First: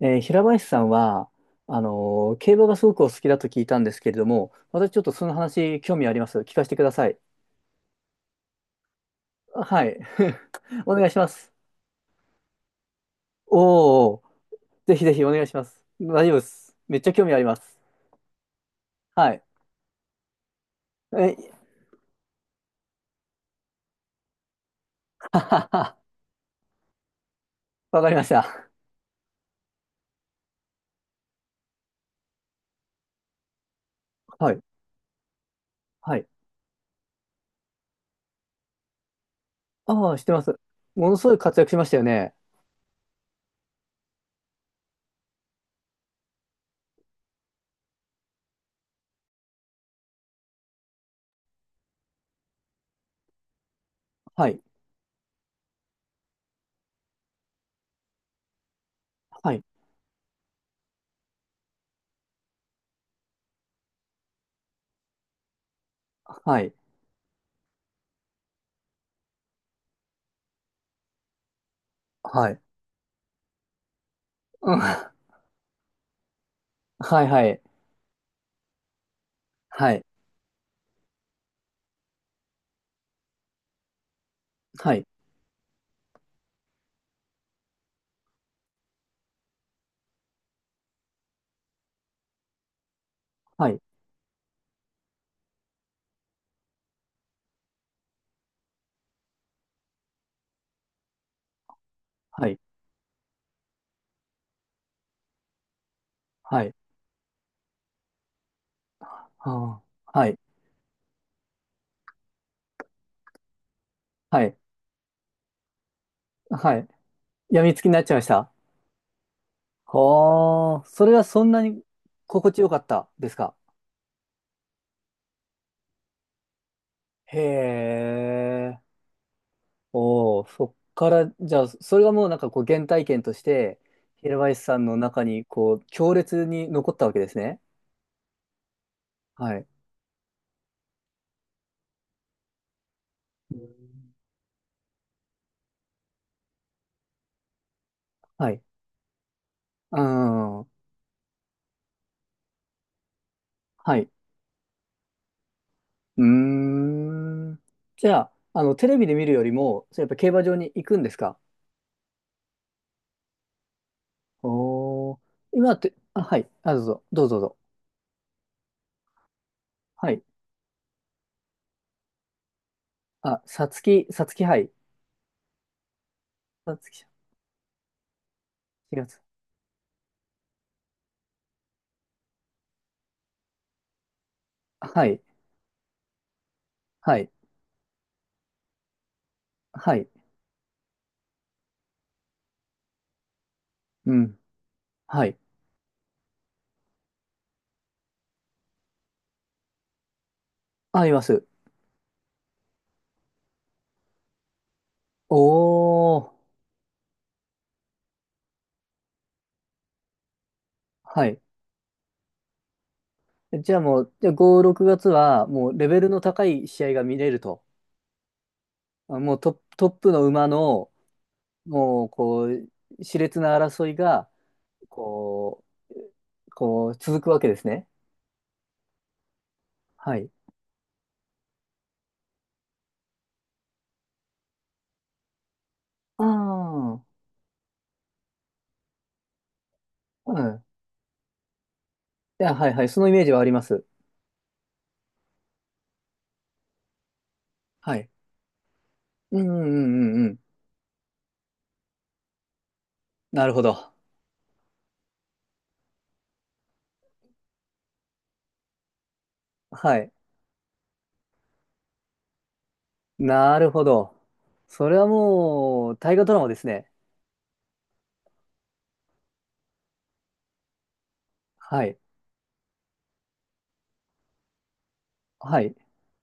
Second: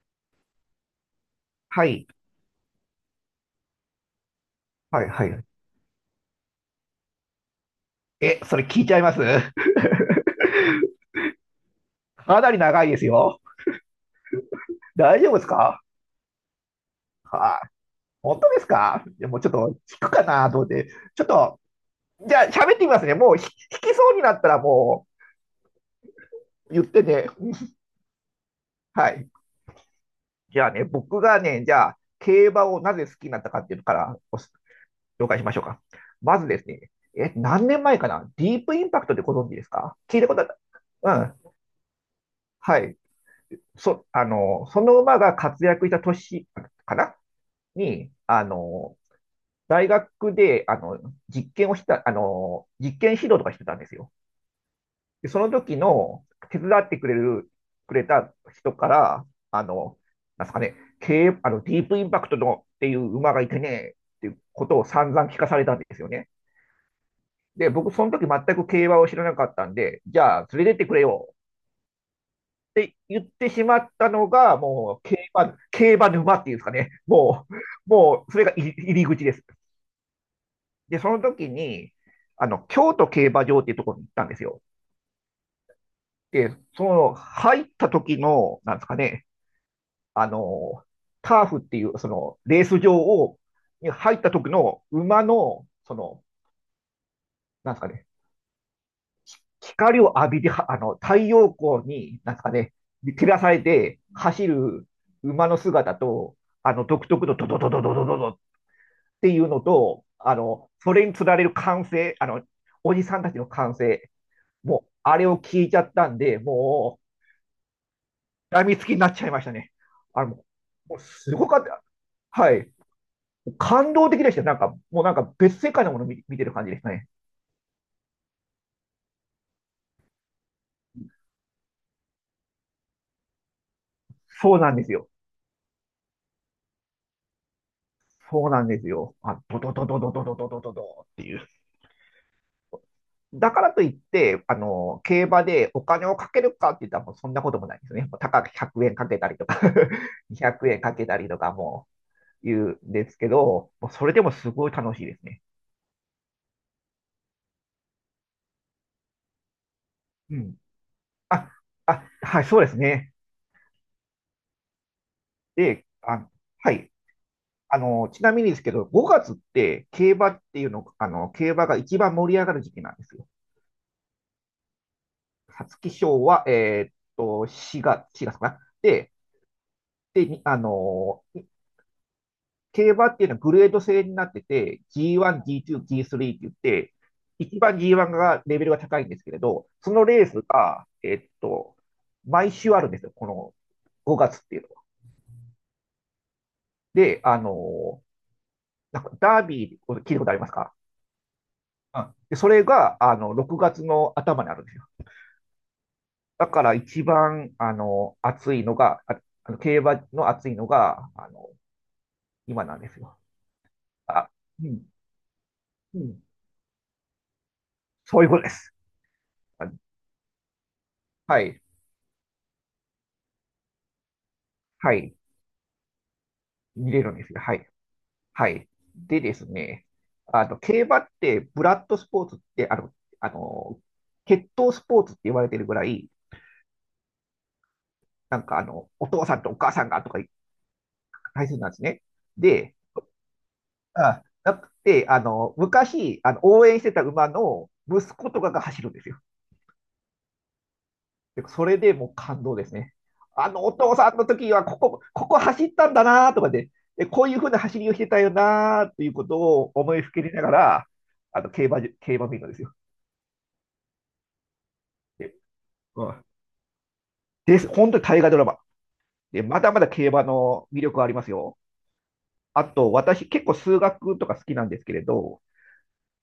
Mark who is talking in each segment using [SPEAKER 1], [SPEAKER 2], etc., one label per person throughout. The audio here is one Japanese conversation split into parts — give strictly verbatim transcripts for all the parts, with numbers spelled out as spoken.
[SPEAKER 1] えー平林さんは、あ
[SPEAKER 2] はい、
[SPEAKER 1] のー競馬がすごくお好きだと聞いたんですけれども、私ちょっ
[SPEAKER 2] はい、
[SPEAKER 1] とそ
[SPEAKER 2] は
[SPEAKER 1] の
[SPEAKER 2] い。
[SPEAKER 1] 話興味あります。聞かせてください。
[SPEAKER 2] え、それ聞いちゃいます。
[SPEAKER 1] はい。お願いします。
[SPEAKER 2] かなり長いですよ。
[SPEAKER 1] おお、ぜひぜ
[SPEAKER 2] 大
[SPEAKER 1] ひ
[SPEAKER 2] 丈
[SPEAKER 1] お
[SPEAKER 2] 夫で
[SPEAKER 1] 願
[SPEAKER 2] す
[SPEAKER 1] いします。
[SPEAKER 2] か？
[SPEAKER 1] 大丈夫です。めっちゃ興味ありま
[SPEAKER 2] はい。
[SPEAKER 1] す。
[SPEAKER 2] 本当ですか？いや
[SPEAKER 1] は
[SPEAKER 2] もう
[SPEAKER 1] い。
[SPEAKER 2] ちょっと聞くかなと思って。ちょっ
[SPEAKER 1] え、
[SPEAKER 2] と、じゃあ喋ってみますね。もうひ引きそうになったらも
[SPEAKER 1] ははは。
[SPEAKER 2] う言ってね。
[SPEAKER 1] わかりました。
[SPEAKER 2] はい。じゃあね、僕がね、じゃあ競馬をなぜ好きになったかっていうのからお
[SPEAKER 1] はい。
[SPEAKER 2] 紹介しましょうか。
[SPEAKER 1] はい。
[SPEAKER 2] まずですね、え、何年前かな、ディープインパクトでご存知ですか？
[SPEAKER 1] あ
[SPEAKER 2] 聞
[SPEAKER 1] あ、
[SPEAKER 2] い
[SPEAKER 1] 知っ
[SPEAKER 2] た
[SPEAKER 1] て
[SPEAKER 2] こと
[SPEAKER 1] ま
[SPEAKER 2] あっ
[SPEAKER 1] す。も
[SPEAKER 2] た。
[SPEAKER 1] のすごい
[SPEAKER 2] うん。
[SPEAKER 1] 活躍しましたよね。
[SPEAKER 2] はい。そ、あの、その馬が活躍した年かなに、あの、大学で、あの、実験をした、あの、実験指導とかしてたんですよ。
[SPEAKER 1] はい。
[SPEAKER 2] で、その時の手伝ってくれる、くれた人から、
[SPEAKER 1] は
[SPEAKER 2] あ
[SPEAKER 1] い。
[SPEAKER 2] の、なんすかね、経営あの、ディープインパクトのっていう馬がいてね、っていうことを散々聞かされたんですよね。
[SPEAKER 1] はい。
[SPEAKER 2] で、僕、その時全く競馬を知らなかったんで、じゃあ、連れてってくれよ
[SPEAKER 1] はい。
[SPEAKER 2] って言ってしまったのが、
[SPEAKER 1] うん。
[SPEAKER 2] もう
[SPEAKER 1] は
[SPEAKER 2] 競馬、競馬沼っていうんですかね。
[SPEAKER 1] い。は
[SPEAKER 2] もう、
[SPEAKER 1] い。
[SPEAKER 2] もう、それが入り口です。
[SPEAKER 1] はい。
[SPEAKER 2] で、その時に、あの、京都競馬場っていうところに行ったんですよ。
[SPEAKER 1] はい。
[SPEAKER 2] で、その、入った時の、なんですかね、あの、ターフっていう、その、レース場を、
[SPEAKER 1] はい。
[SPEAKER 2] に入った時の馬の、その、なんですかね、光を浴びて、はあの、太陽光に、なんです
[SPEAKER 1] は
[SPEAKER 2] か
[SPEAKER 1] い。
[SPEAKER 2] ね、照らされて走る馬の姿と、
[SPEAKER 1] は
[SPEAKER 2] あ
[SPEAKER 1] い。
[SPEAKER 2] の、独特のドドドドドドドドっていうの
[SPEAKER 1] あ
[SPEAKER 2] と、
[SPEAKER 1] あ。は
[SPEAKER 2] あ
[SPEAKER 1] い。
[SPEAKER 2] の、それにつられる歓声、あの、おじさんたちの歓声、
[SPEAKER 1] はい。
[SPEAKER 2] もう、あれを聞いちゃったんで、
[SPEAKER 1] はい。
[SPEAKER 2] も
[SPEAKER 1] 病みつきになっちゃいました。
[SPEAKER 2] う、病みつきになっちゃいましたね。あの、
[SPEAKER 1] はあ、
[SPEAKER 2] もう
[SPEAKER 1] それは
[SPEAKER 2] す
[SPEAKER 1] そ
[SPEAKER 2] ご
[SPEAKER 1] ん
[SPEAKER 2] か
[SPEAKER 1] な
[SPEAKER 2] っ
[SPEAKER 1] に
[SPEAKER 2] た。
[SPEAKER 1] 心
[SPEAKER 2] は
[SPEAKER 1] 地よ
[SPEAKER 2] い。
[SPEAKER 1] かったですか？
[SPEAKER 2] 感動的でした。なんか、もうなんか別世界のものを見、見てる感じですね。
[SPEAKER 1] へえ、おお、そっから、じゃあ、それがもうなんかこう原体験として、平
[SPEAKER 2] そう
[SPEAKER 1] 林
[SPEAKER 2] な
[SPEAKER 1] さ
[SPEAKER 2] ん
[SPEAKER 1] ん
[SPEAKER 2] です
[SPEAKER 1] の
[SPEAKER 2] よ。
[SPEAKER 1] 中にこう強烈に残ったわけですね。
[SPEAKER 2] そうなんですよ。あ、
[SPEAKER 1] は
[SPEAKER 2] ド
[SPEAKER 1] い。
[SPEAKER 2] ドドドドドドドドドドっていう。だ
[SPEAKER 1] う
[SPEAKER 2] からといっ
[SPEAKER 1] ん。
[SPEAKER 2] て、あの、競馬でお金をかけるかって言ったらもうそんなこともないですね。もう高く
[SPEAKER 1] はい。
[SPEAKER 2] ひゃくえんかけたりとか、
[SPEAKER 1] う
[SPEAKER 2] 200
[SPEAKER 1] ん。は
[SPEAKER 2] 円 かけたりとか、も言うんですけど、もうそ
[SPEAKER 1] い。
[SPEAKER 2] れでもすごい楽しいですね。
[SPEAKER 1] うーん。じゃあ、あの、テレビで見るよりも、それやっぱ競
[SPEAKER 2] う
[SPEAKER 1] 馬場
[SPEAKER 2] ん。
[SPEAKER 1] に行くんですか？
[SPEAKER 2] あ、あはい、そうですね。
[SPEAKER 1] おおー、今っ
[SPEAKER 2] で、
[SPEAKER 1] て、あ、
[SPEAKER 2] あ、
[SPEAKER 1] はい。
[SPEAKER 2] は
[SPEAKER 1] あ、どう
[SPEAKER 2] い。
[SPEAKER 1] ぞ、どうぞ、どうぞ。
[SPEAKER 2] あの、ちなみにですけど、ごがつって
[SPEAKER 1] は
[SPEAKER 2] 競
[SPEAKER 1] い。
[SPEAKER 2] 馬っていうの、あの、競馬が一番盛り上がる時期なんですよ。
[SPEAKER 1] あ、さつき、さつき杯。
[SPEAKER 2] 皐月賞は、え
[SPEAKER 1] さつ
[SPEAKER 2] ーっ
[SPEAKER 1] き
[SPEAKER 2] と、しがつ、月かな。
[SPEAKER 1] 4
[SPEAKER 2] で、
[SPEAKER 1] 月。
[SPEAKER 2] で、にあの、競馬っていうのはグレード制になってて、
[SPEAKER 1] はい。
[SPEAKER 2] ジーワン、ジーツー、ジースリー って言って、
[SPEAKER 1] はい。
[SPEAKER 2] 一番 ジーワン がレベルが高いんですけれど、そ
[SPEAKER 1] は
[SPEAKER 2] の
[SPEAKER 1] い。
[SPEAKER 2] レースが、えっと、毎週あるんですよ、この
[SPEAKER 1] う
[SPEAKER 2] 5
[SPEAKER 1] ん。
[SPEAKER 2] 月っていうのは。
[SPEAKER 1] はい。
[SPEAKER 2] で、あの、なんかダービー、聞いたことありますか？
[SPEAKER 1] あります。
[SPEAKER 2] うん、でそれがあのろくがつの頭にあるんですよ。
[SPEAKER 1] おー。
[SPEAKER 2] だから一番あの暑いのが、ああの競馬の暑いのが
[SPEAKER 1] は
[SPEAKER 2] あ
[SPEAKER 1] い。
[SPEAKER 2] の今なんですよ。
[SPEAKER 1] じゃあもう、じ
[SPEAKER 2] あ
[SPEAKER 1] ゃあご、
[SPEAKER 2] う
[SPEAKER 1] 6
[SPEAKER 2] ん
[SPEAKER 1] 月は、もうレ
[SPEAKER 2] う
[SPEAKER 1] ベルの
[SPEAKER 2] ん、
[SPEAKER 1] 高い試合が見れると。
[SPEAKER 2] そういうことです。
[SPEAKER 1] あ、もうトップ、トップの馬の、
[SPEAKER 2] はい。
[SPEAKER 1] もう、こう、熾烈な争いが、
[SPEAKER 2] はい。
[SPEAKER 1] こう、こ
[SPEAKER 2] 見
[SPEAKER 1] う、
[SPEAKER 2] れるん
[SPEAKER 1] 続
[SPEAKER 2] で
[SPEAKER 1] く
[SPEAKER 2] す
[SPEAKER 1] わ
[SPEAKER 2] よ。
[SPEAKER 1] け
[SPEAKER 2] は
[SPEAKER 1] です
[SPEAKER 2] い。
[SPEAKER 1] ね。
[SPEAKER 2] はい。でですね、
[SPEAKER 1] はい。
[SPEAKER 2] あの、競馬って、ブラッドスポーツって、あの、あの、血統スポーツって言われてるぐらい、
[SPEAKER 1] ああ。
[SPEAKER 2] なんかあの、お父さんとお母さんがとか
[SPEAKER 1] うん。
[SPEAKER 2] 大切なんですね。
[SPEAKER 1] いや、はい
[SPEAKER 2] で、
[SPEAKER 1] はい。そのイメージはあります。
[SPEAKER 2] あ、なくて、あの、昔、あの、応援してた馬の
[SPEAKER 1] は
[SPEAKER 2] 息
[SPEAKER 1] い。
[SPEAKER 2] 子とかが走るんですよ。
[SPEAKER 1] うんうんうんうんうん。
[SPEAKER 2] でそれでもう感動ですね。
[SPEAKER 1] な
[SPEAKER 2] あ
[SPEAKER 1] るほ
[SPEAKER 2] の、お
[SPEAKER 1] ど。
[SPEAKER 2] 父さんの時は、ここ、ここ走ったんだなとかで、で、こういうふうな走りをしてたよなということを思
[SPEAKER 1] は
[SPEAKER 2] いふ
[SPEAKER 1] い。
[SPEAKER 2] けりながら、あの、競馬じ、競馬見るんですよ。
[SPEAKER 1] なるほど。それは
[SPEAKER 2] で、
[SPEAKER 1] もう、
[SPEAKER 2] う
[SPEAKER 1] 大河
[SPEAKER 2] ん。
[SPEAKER 1] ドラマですね。
[SPEAKER 2] です。本当に大河ドラマ。で、まだまだ競馬の魅力はありますよ。
[SPEAKER 1] はい。
[SPEAKER 2] あと、私、結構数学とか好きなんですけれど、
[SPEAKER 1] はい。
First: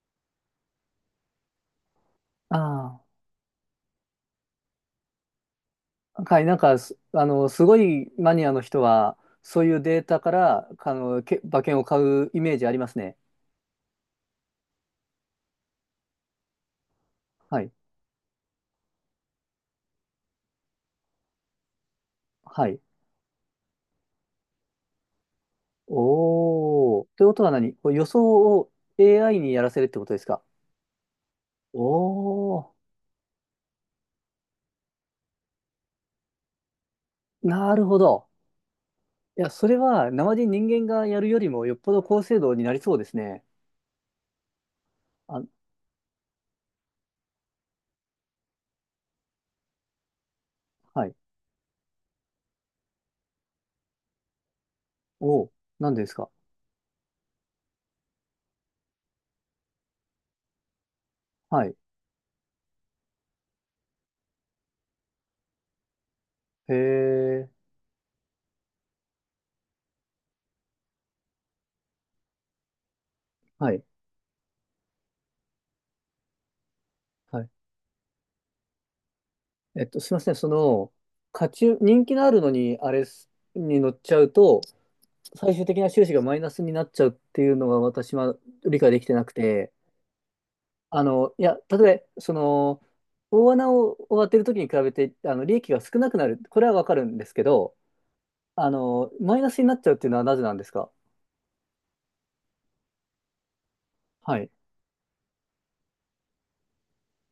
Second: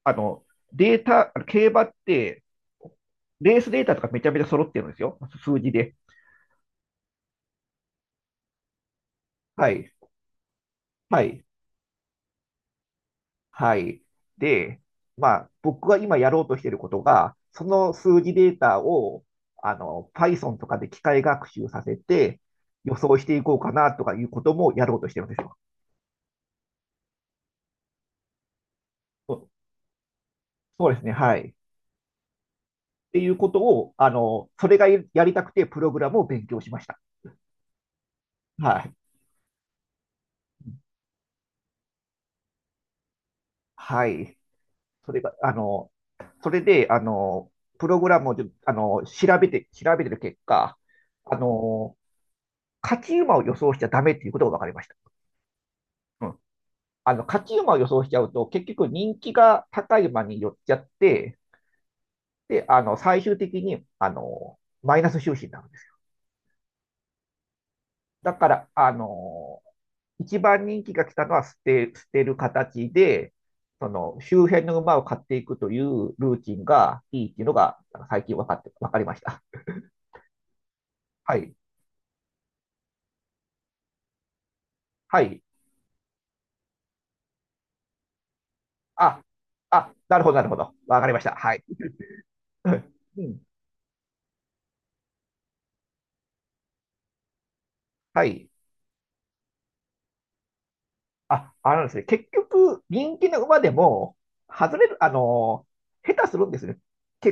[SPEAKER 2] あの、データ、あの競馬って、
[SPEAKER 1] あ
[SPEAKER 2] レースデータとかめちゃめちゃ揃ってるんですよ。数字で。
[SPEAKER 1] あ。はい。なんかす、あの、すごいマニアの人は、そう
[SPEAKER 2] は
[SPEAKER 1] いう
[SPEAKER 2] い。
[SPEAKER 1] データから、あの、
[SPEAKER 2] は
[SPEAKER 1] け
[SPEAKER 2] い。
[SPEAKER 1] 馬券を買うイメージありますね。
[SPEAKER 2] はい。で、まあ、僕が今やろうとしていることが、
[SPEAKER 1] は
[SPEAKER 2] そ
[SPEAKER 1] い。
[SPEAKER 2] の数字データを、あの、Python とかで機械学習させて、
[SPEAKER 1] はい。
[SPEAKER 2] 予想していこうかなとかいうこともやろうとしてるんですよ。
[SPEAKER 1] おー。ということは何こう予想を
[SPEAKER 2] そ
[SPEAKER 1] エーアイ
[SPEAKER 2] う
[SPEAKER 1] にやらせるってことですか？
[SPEAKER 2] そうですね。はい。
[SPEAKER 1] おー。
[SPEAKER 2] っていうことを、あの、それがやりたくてプログラムを勉強しました。
[SPEAKER 1] なるほど。
[SPEAKER 2] はい。
[SPEAKER 1] いや、それは、生で人間がやるよりも、よっぽど高精度になりそうですね。
[SPEAKER 2] はい。それが、
[SPEAKER 1] あ、
[SPEAKER 2] あの、それで、あの、プログラムを、あの、調べて、調べてる結果、
[SPEAKER 1] はい。
[SPEAKER 2] あの、勝ち馬を予想しちゃダメっていうことが分かりました。
[SPEAKER 1] おー。なんでです
[SPEAKER 2] う
[SPEAKER 1] か？
[SPEAKER 2] ん。あの、勝ち馬を予想しちゃうと、結局人気が高い馬に寄っちゃって、
[SPEAKER 1] はい。
[SPEAKER 2] で、あの、最終的に、あの、マイナス収支になるんですよ。
[SPEAKER 1] へー。
[SPEAKER 2] だから、あの、一番人気が来たのは捨て、捨てる形で、
[SPEAKER 1] はい。
[SPEAKER 2] その周辺の馬を買っていくというルーティンがいいっ
[SPEAKER 1] は
[SPEAKER 2] ていう
[SPEAKER 1] い。
[SPEAKER 2] のが最近分かって、分かりました。
[SPEAKER 1] えっと、すみません、その、
[SPEAKER 2] は
[SPEAKER 1] 価
[SPEAKER 2] い。
[SPEAKER 1] 値、人気のあるのに、あれすに乗っちゃうと、
[SPEAKER 2] はい。
[SPEAKER 1] 最終的な収支がマイナスになっちゃうっていうのが私は理解できて
[SPEAKER 2] あ、
[SPEAKER 1] なくて、
[SPEAKER 2] あ、なるほど、なるほど。分
[SPEAKER 1] あ
[SPEAKER 2] かりまし
[SPEAKER 1] の、
[SPEAKER 2] た。
[SPEAKER 1] い
[SPEAKER 2] は
[SPEAKER 1] や、
[SPEAKER 2] い。
[SPEAKER 1] 例えば、その、
[SPEAKER 2] うん。
[SPEAKER 1] 大穴を当てるときに比べて、あの、利益が少なくなる、これはわかるんですけど、
[SPEAKER 2] はい。
[SPEAKER 1] あの、マイナスになっちゃうっていうのはなぜなんですか？
[SPEAKER 2] あ、あのですね、結局、人気の馬でも、
[SPEAKER 1] はい。
[SPEAKER 2] 外れる、あのー、下手するんですね。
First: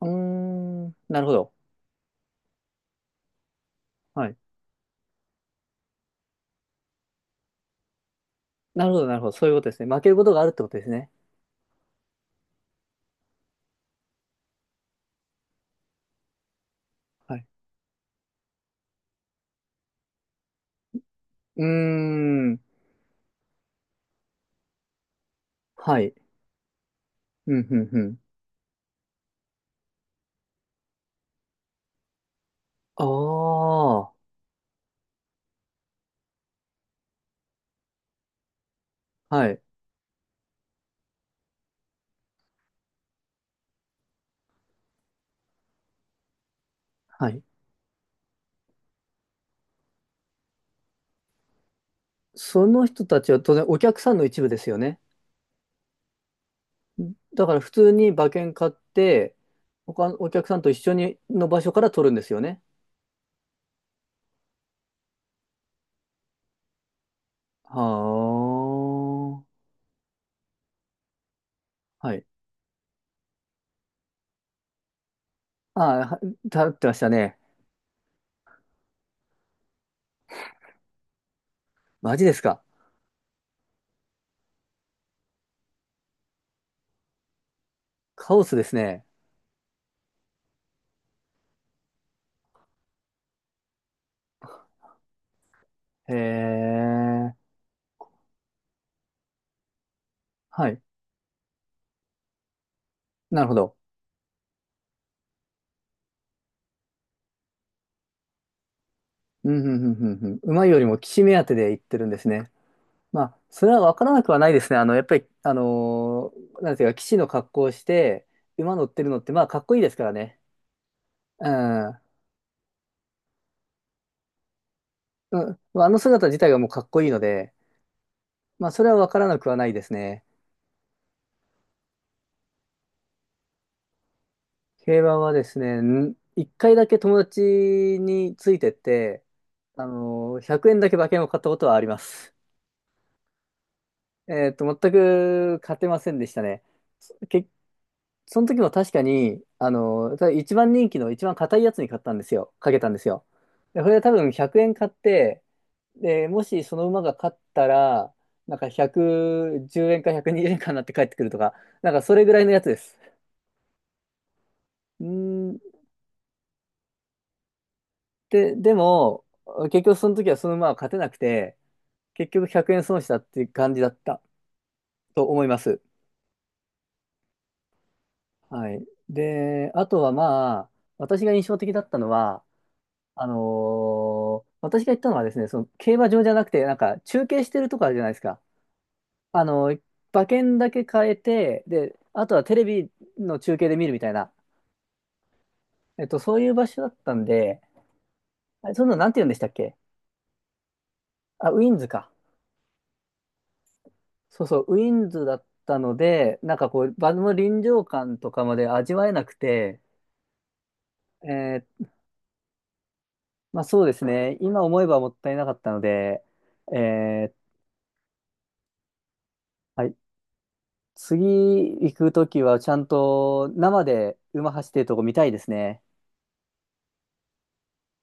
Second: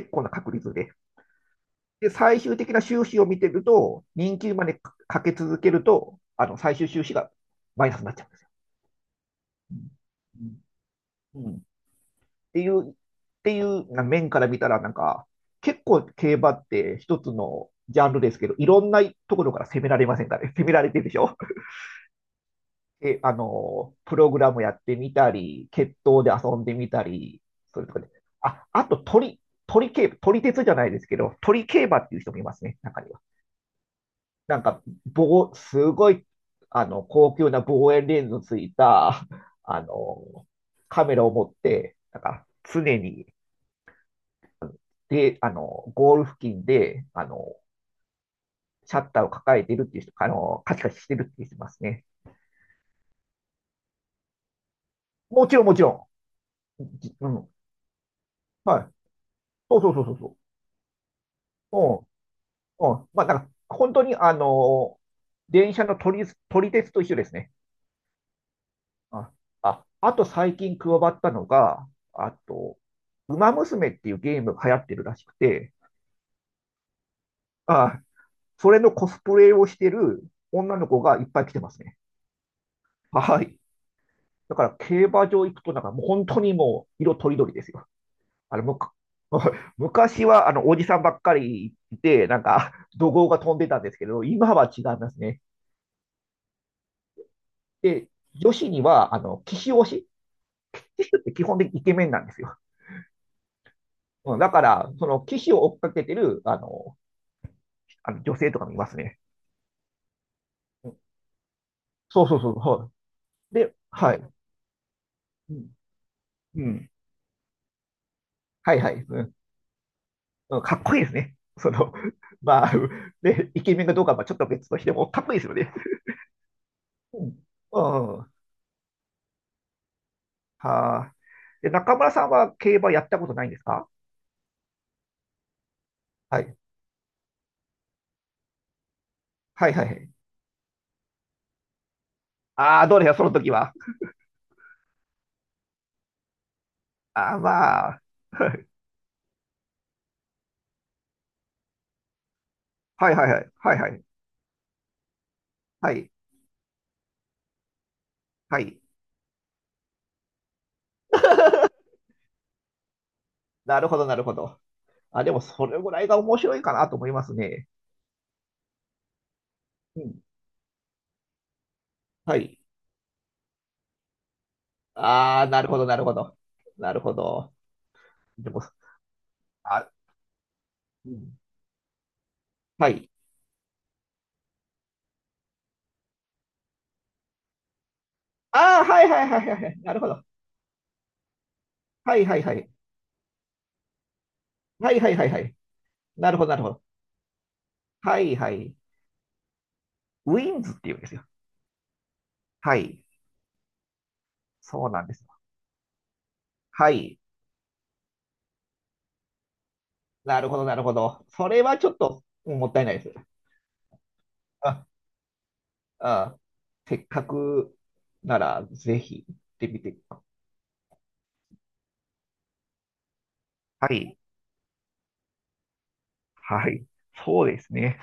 [SPEAKER 1] うー
[SPEAKER 2] 構な確率で。
[SPEAKER 1] ん、なるほど。
[SPEAKER 2] で、最終的な収支を見てると、
[SPEAKER 1] はい。
[SPEAKER 2] 人気馬にかけ続けると、あの、最終収支がマイナスになっちゃう。
[SPEAKER 1] なるほど、なるほど。そういうことですね。負けることがあるってことですね。
[SPEAKER 2] うん。っていう、っていうな面から見たら、なんか、結構競馬って一つ
[SPEAKER 1] はい。
[SPEAKER 2] のジャンルですけど、いろんなところから攻められませんかね。攻められてるでしょ？
[SPEAKER 1] うーん、
[SPEAKER 2] え、あの、プログラムやってみたり、決
[SPEAKER 1] はい。
[SPEAKER 2] 闘で遊んでみたり、
[SPEAKER 1] うん、う
[SPEAKER 2] それ
[SPEAKER 1] ん、
[SPEAKER 2] と
[SPEAKER 1] う
[SPEAKER 2] かね。
[SPEAKER 1] ん。
[SPEAKER 2] あ、あと鳥、鳥競、鳥鉄じゃないですけど、鳥競馬っていう人もいますね、中
[SPEAKER 1] あ
[SPEAKER 2] に。
[SPEAKER 1] あ。
[SPEAKER 2] なんか、棒、すごい、あの、高級な望遠レンズのついた、
[SPEAKER 1] はい。
[SPEAKER 2] あの、カメラを持って、なんか、常に、で、あの、ゴール付近で、あ
[SPEAKER 1] はい。
[SPEAKER 2] の、シャッターを抱えてるっていう人、あの、カチカチしてるっていう人いますね。
[SPEAKER 1] その人たちは当然お客さんの一部ですよね。
[SPEAKER 2] もちろん、もちろん。う
[SPEAKER 1] だ
[SPEAKER 2] ん。
[SPEAKER 1] から普通に馬券買っ
[SPEAKER 2] はい。
[SPEAKER 1] て、
[SPEAKER 2] そうそうそう
[SPEAKER 1] 他
[SPEAKER 2] そ
[SPEAKER 1] の
[SPEAKER 2] う
[SPEAKER 1] お
[SPEAKER 2] そ
[SPEAKER 1] 客さんと一緒にの場所
[SPEAKER 2] う。
[SPEAKER 1] か
[SPEAKER 2] う
[SPEAKER 1] ら取るんですよね。
[SPEAKER 2] ん。うん。まあ、なんか、本当に、あの、電車の撮り、撮り鉄と一緒ですね。
[SPEAKER 1] は
[SPEAKER 2] あ、あ、あと最近加わったのが、
[SPEAKER 1] あ。はい。
[SPEAKER 2] あと、ウマ娘っていうゲームが流行ってるらしくて、
[SPEAKER 1] ああ、は立ってましたね。
[SPEAKER 2] あ、それのコスプレをしてる女の子がいっぱい来てますね。
[SPEAKER 1] マジですか。
[SPEAKER 2] はい。だから競馬場行くとなんかもう本当にもう色とりどりですよ。
[SPEAKER 1] カオス
[SPEAKER 2] あの、
[SPEAKER 1] です
[SPEAKER 2] むか
[SPEAKER 1] ね。
[SPEAKER 2] 昔はあのおじさんばっかりいて、なんか怒号が飛んでたんですけど、今は違いますね。
[SPEAKER 1] へえ。
[SPEAKER 2] で、女子にはあの騎手推し、
[SPEAKER 1] はい。
[SPEAKER 2] 騎手って基本的にイケメンなんですよ。
[SPEAKER 1] なるほど。
[SPEAKER 2] うん、だから、その騎手を追っかけてるあのあの女性とかもいますね。
[SPEAKER 1] うん、うん、うん、うん。うん、うまいよりも士目当てで行ってるんで
[SPEAKER 2] そ
[SPEAKER 1] す
[SPEAKER 2] うそう
[SPEAKER 1] ね。
[SPEAKER 2] そう。は
[SPEAKER 1] まあ、
[SPEAKER 2] い。
[SPEAKER 1] それ
[SPEAKER 2] で、
[SPEAKER 1] はわから
[SPEAKER 2] は
[SPEAKER 1] なく
[SPEAKER 2] い。
[SPEAKER 1] はないですね。あの、やっぱり、あ
[SPEAKER 2] うん。
[SPEAKER 1] のー
[SPEAKER 2] う
[SPEAKER 1] なんていう
[SPEAKER 2] ん、
[SPEAKER 1] か、騎士の格好をして、
[SPEAKER 2] は
[SPEAKER 1] 馬
[SPEAKER 2] い
[SPEAKER 1] 乗
[SPEAKER 2] は
[SPEAKER 1] って
[SPEAKER 2] い。
[SPEAKER 1] るの
[SPEAKER 2] う
[SPEAKER 1] って、
[SPEAKER 2] ん、
[SPEAKER 1] まあ、かっこいいですからね。
[SPEAKER 2] うん、かっこいいですね。
[SPEAKER 1] う
[SPEAKER 2] そ
[SPEAKER 1] ん。
[SPEAKER 2] の、
[SPEAKER 1] う
[SPEAKER 2] まあ、で、ね、イケメンかどうかはまあちょっと別としても、かっこいいですよ
[SPEAKER 1] ん、
[SPEAKER 2] ね。
[SPEAKER 1] まああの姿自体がもうかっこいいの
[SPEAKER 2] うん。
[SPEAKER 1] で、
[SPEAKER 2] うん。
[SPEAKER 1] まあ、それはわからなくはないですね。
[SPEAKER 2] はあ。で、中村さんは競馬やったことないんですか？
[SPEAKER 1] 競馬はですね、ん、
[SPEAKER 2] は
[SPEAKER 1] 一
[SPEAKER 2] い。
[SPEAKER 1] 回だけ友達についてって、
[SPEAKER 2] はいは
[SPEAKER 1] あ
[SPEAKER 2] いはい。
[SPEAKER 1] のー、ひゃくえんだけ馬券を買ったことはあります。
[SPEAKER 2] ああ、どうでしょう、その時は。
[SPEAKER 1] えっと、全く勝てませんでしたね。
[SPEAKER 2] ああ、
[SPEAKER 1] 結、
[SPEAKER 2] まあ。
[SPEAKER 1] その 時も確かに、あの、ただ一番人気の一番硬いやつに買ったんですよ。かけたんです
[SPEAKER 2] はい
[SPEAKER 1] よ。
[SPEAKER 2] はいはい。はい
[SPEAKER 1] で、
[SPEAKER 2] は
[SPEAKER 1] これは
[SPEAKER 2] い。
[SPEAKER 1] 多分ひゃくえん買って、
[SPEAKER 2] はい。
[SPEAKER 1] で、もしその馬が勝ったら、なん
[SPEAKER 2] は
[SPEAKER 1] か
[SPEAKER 2] い。
[SPEAKER 1] ひゃくじゅうえんかひゃくにじゅうえんかになって帰ってくるとか、なんかそれぐらいのやつです。
[SPEAKER 2] なるほど、なるほど。
[SPEAKER 1] うー
[SPEAKER 2] あ、でも、
[SPEAKER 1] ん、
[SPEAKER 2] それぐらいが面白いかなと思いますね。
[SPEAKER 1] で、でも、結局
[SPEAKER 2] う
[SPEAKER 1] その
[SPEAKER 2] ん。
[SPEAKER 1] 時はその馬は勝てなくて、結
[SPEAKER 2] は
[SPEAKER 1] 局
[SPEAKER 2] い。
[SPEAKER 1] ひゃくえん損したっていう感じだったと
[SPEAKER 2] あ
[SPEAKER 1] 思
[SPEAKER 2] あ、
[SPEAKER 1] いま
[SPEAKER 2] なるほ
[SPEAKER 1] す。
[SPEAKER 2] ど、なるほど。なるほど。でも、
[SPEAKER 1] はい。で、あ
[SPEAKER 2] あ、
[SPEAKER 1] とはまあ、
[SPEAKER 2] う
[SPEAKER 1] 私が
[SPEAKER 2] ん。
[SPEAKER 1] 印象的だったのは、
[SPEAKER 2] はい。
[SPEAKER 1] あのー私が行ったのはですね、その競馬場じゃなくて、なんか中継してるとこあるじゃないですか。
[SPEAKER 2] ああ、はいはいは
[SPEAKER 1] あ
[SPEAKER 2] いはいは
[SPEAKER 1] の
[SPEAKER 2] い。
[SPEAKER 1] ー
[SPEAKER 2] なるほど。
[SPEAKER 1] 馬券だけ変えて、で、
[SPEAKER 2] はい
[SPEAKER 1] あと
[SPEAKER 2] はい
[SPEAKER 1] は
[SPEAKER 2] は
[SPEAKER 1] テレ
[SPEAKER 2] い。
[SPEAKER 1] ビの中継で見るみたいな、
[SPEAKER 2] はいはいはいはい。
[SPEAKER 1] えっと、
[SPEAKER 2] な
[SPEAKER 1] そ
[SPEAKER 2] る
[SPEAKER 1] う
[SPEAKER 2] ほ
[SPEAKER 1] い
[SPEAKER 2] ど、
[SPEAKER 1] う
[SPEAKER 2] なる
[SPEAKER 1] 場
[SPEAKER 2] ほ
[SPEAKER 1] 所
[SPEAKER 2] ど。
[SPEAKER 1] だったんで、
[SPEAKER 2] はいは
[SPEAKER 1] あれ
[SPEAKER 2] い。
[SPEAKER 1] そんなのなんて言うんでしたっけ？
[SPEAKER 2] ウィンズっていうんですよ。
[SPEAKER 1] あ、ウィンズか。
[SPEAKER 2] はい。
[SPEAKER 1] そうそう、ウ
[SPEAKER 2] そう
[SPEAKER 1] ィ
[SPEAKER 2] なん
[SPEAKER 1] ン
[SPEAKER 2] で
[SPEAKER 1] ズ
[SPEAKER 2] す。
[SPEAKER 1] だったので、なんかこ
[SPEAKER 2] は
[SPEAKER 1] う、場
[SPEAKER 2] い。
[SPEAKER 1] の臨場感とかまで味わえなくて、
[SPEAKER 2] なるほど、なるほど。それ
[SPEAKER 1] え
[SPEAKER 2] は
[SPEAKER 1] ー、
[SPEAKER 2] ちょっとうん、もったいないです。
[SPEAKER 1] まあそうですね、今
[SPEAKER 2] あ、
[SPEAKER 1] 思えばもったいなかったので、
[SPEAKER 2] あ、せっか
[SPEAKER 1] えー、
[SPEAKER 2] くならぜひ行ってみ
[SPEAKER 1] はい、
[SPEAKER 2] て。
[SPEAKER 1] 次行くときはちゃんと生
[SPEAKER 2] は
[SPEAKER 1] で
[SPEAKER 2] い。
[SPEAKER 1] 馬走ってるとこ見たいですね。
[SPEAKER 2] はい。そうですね。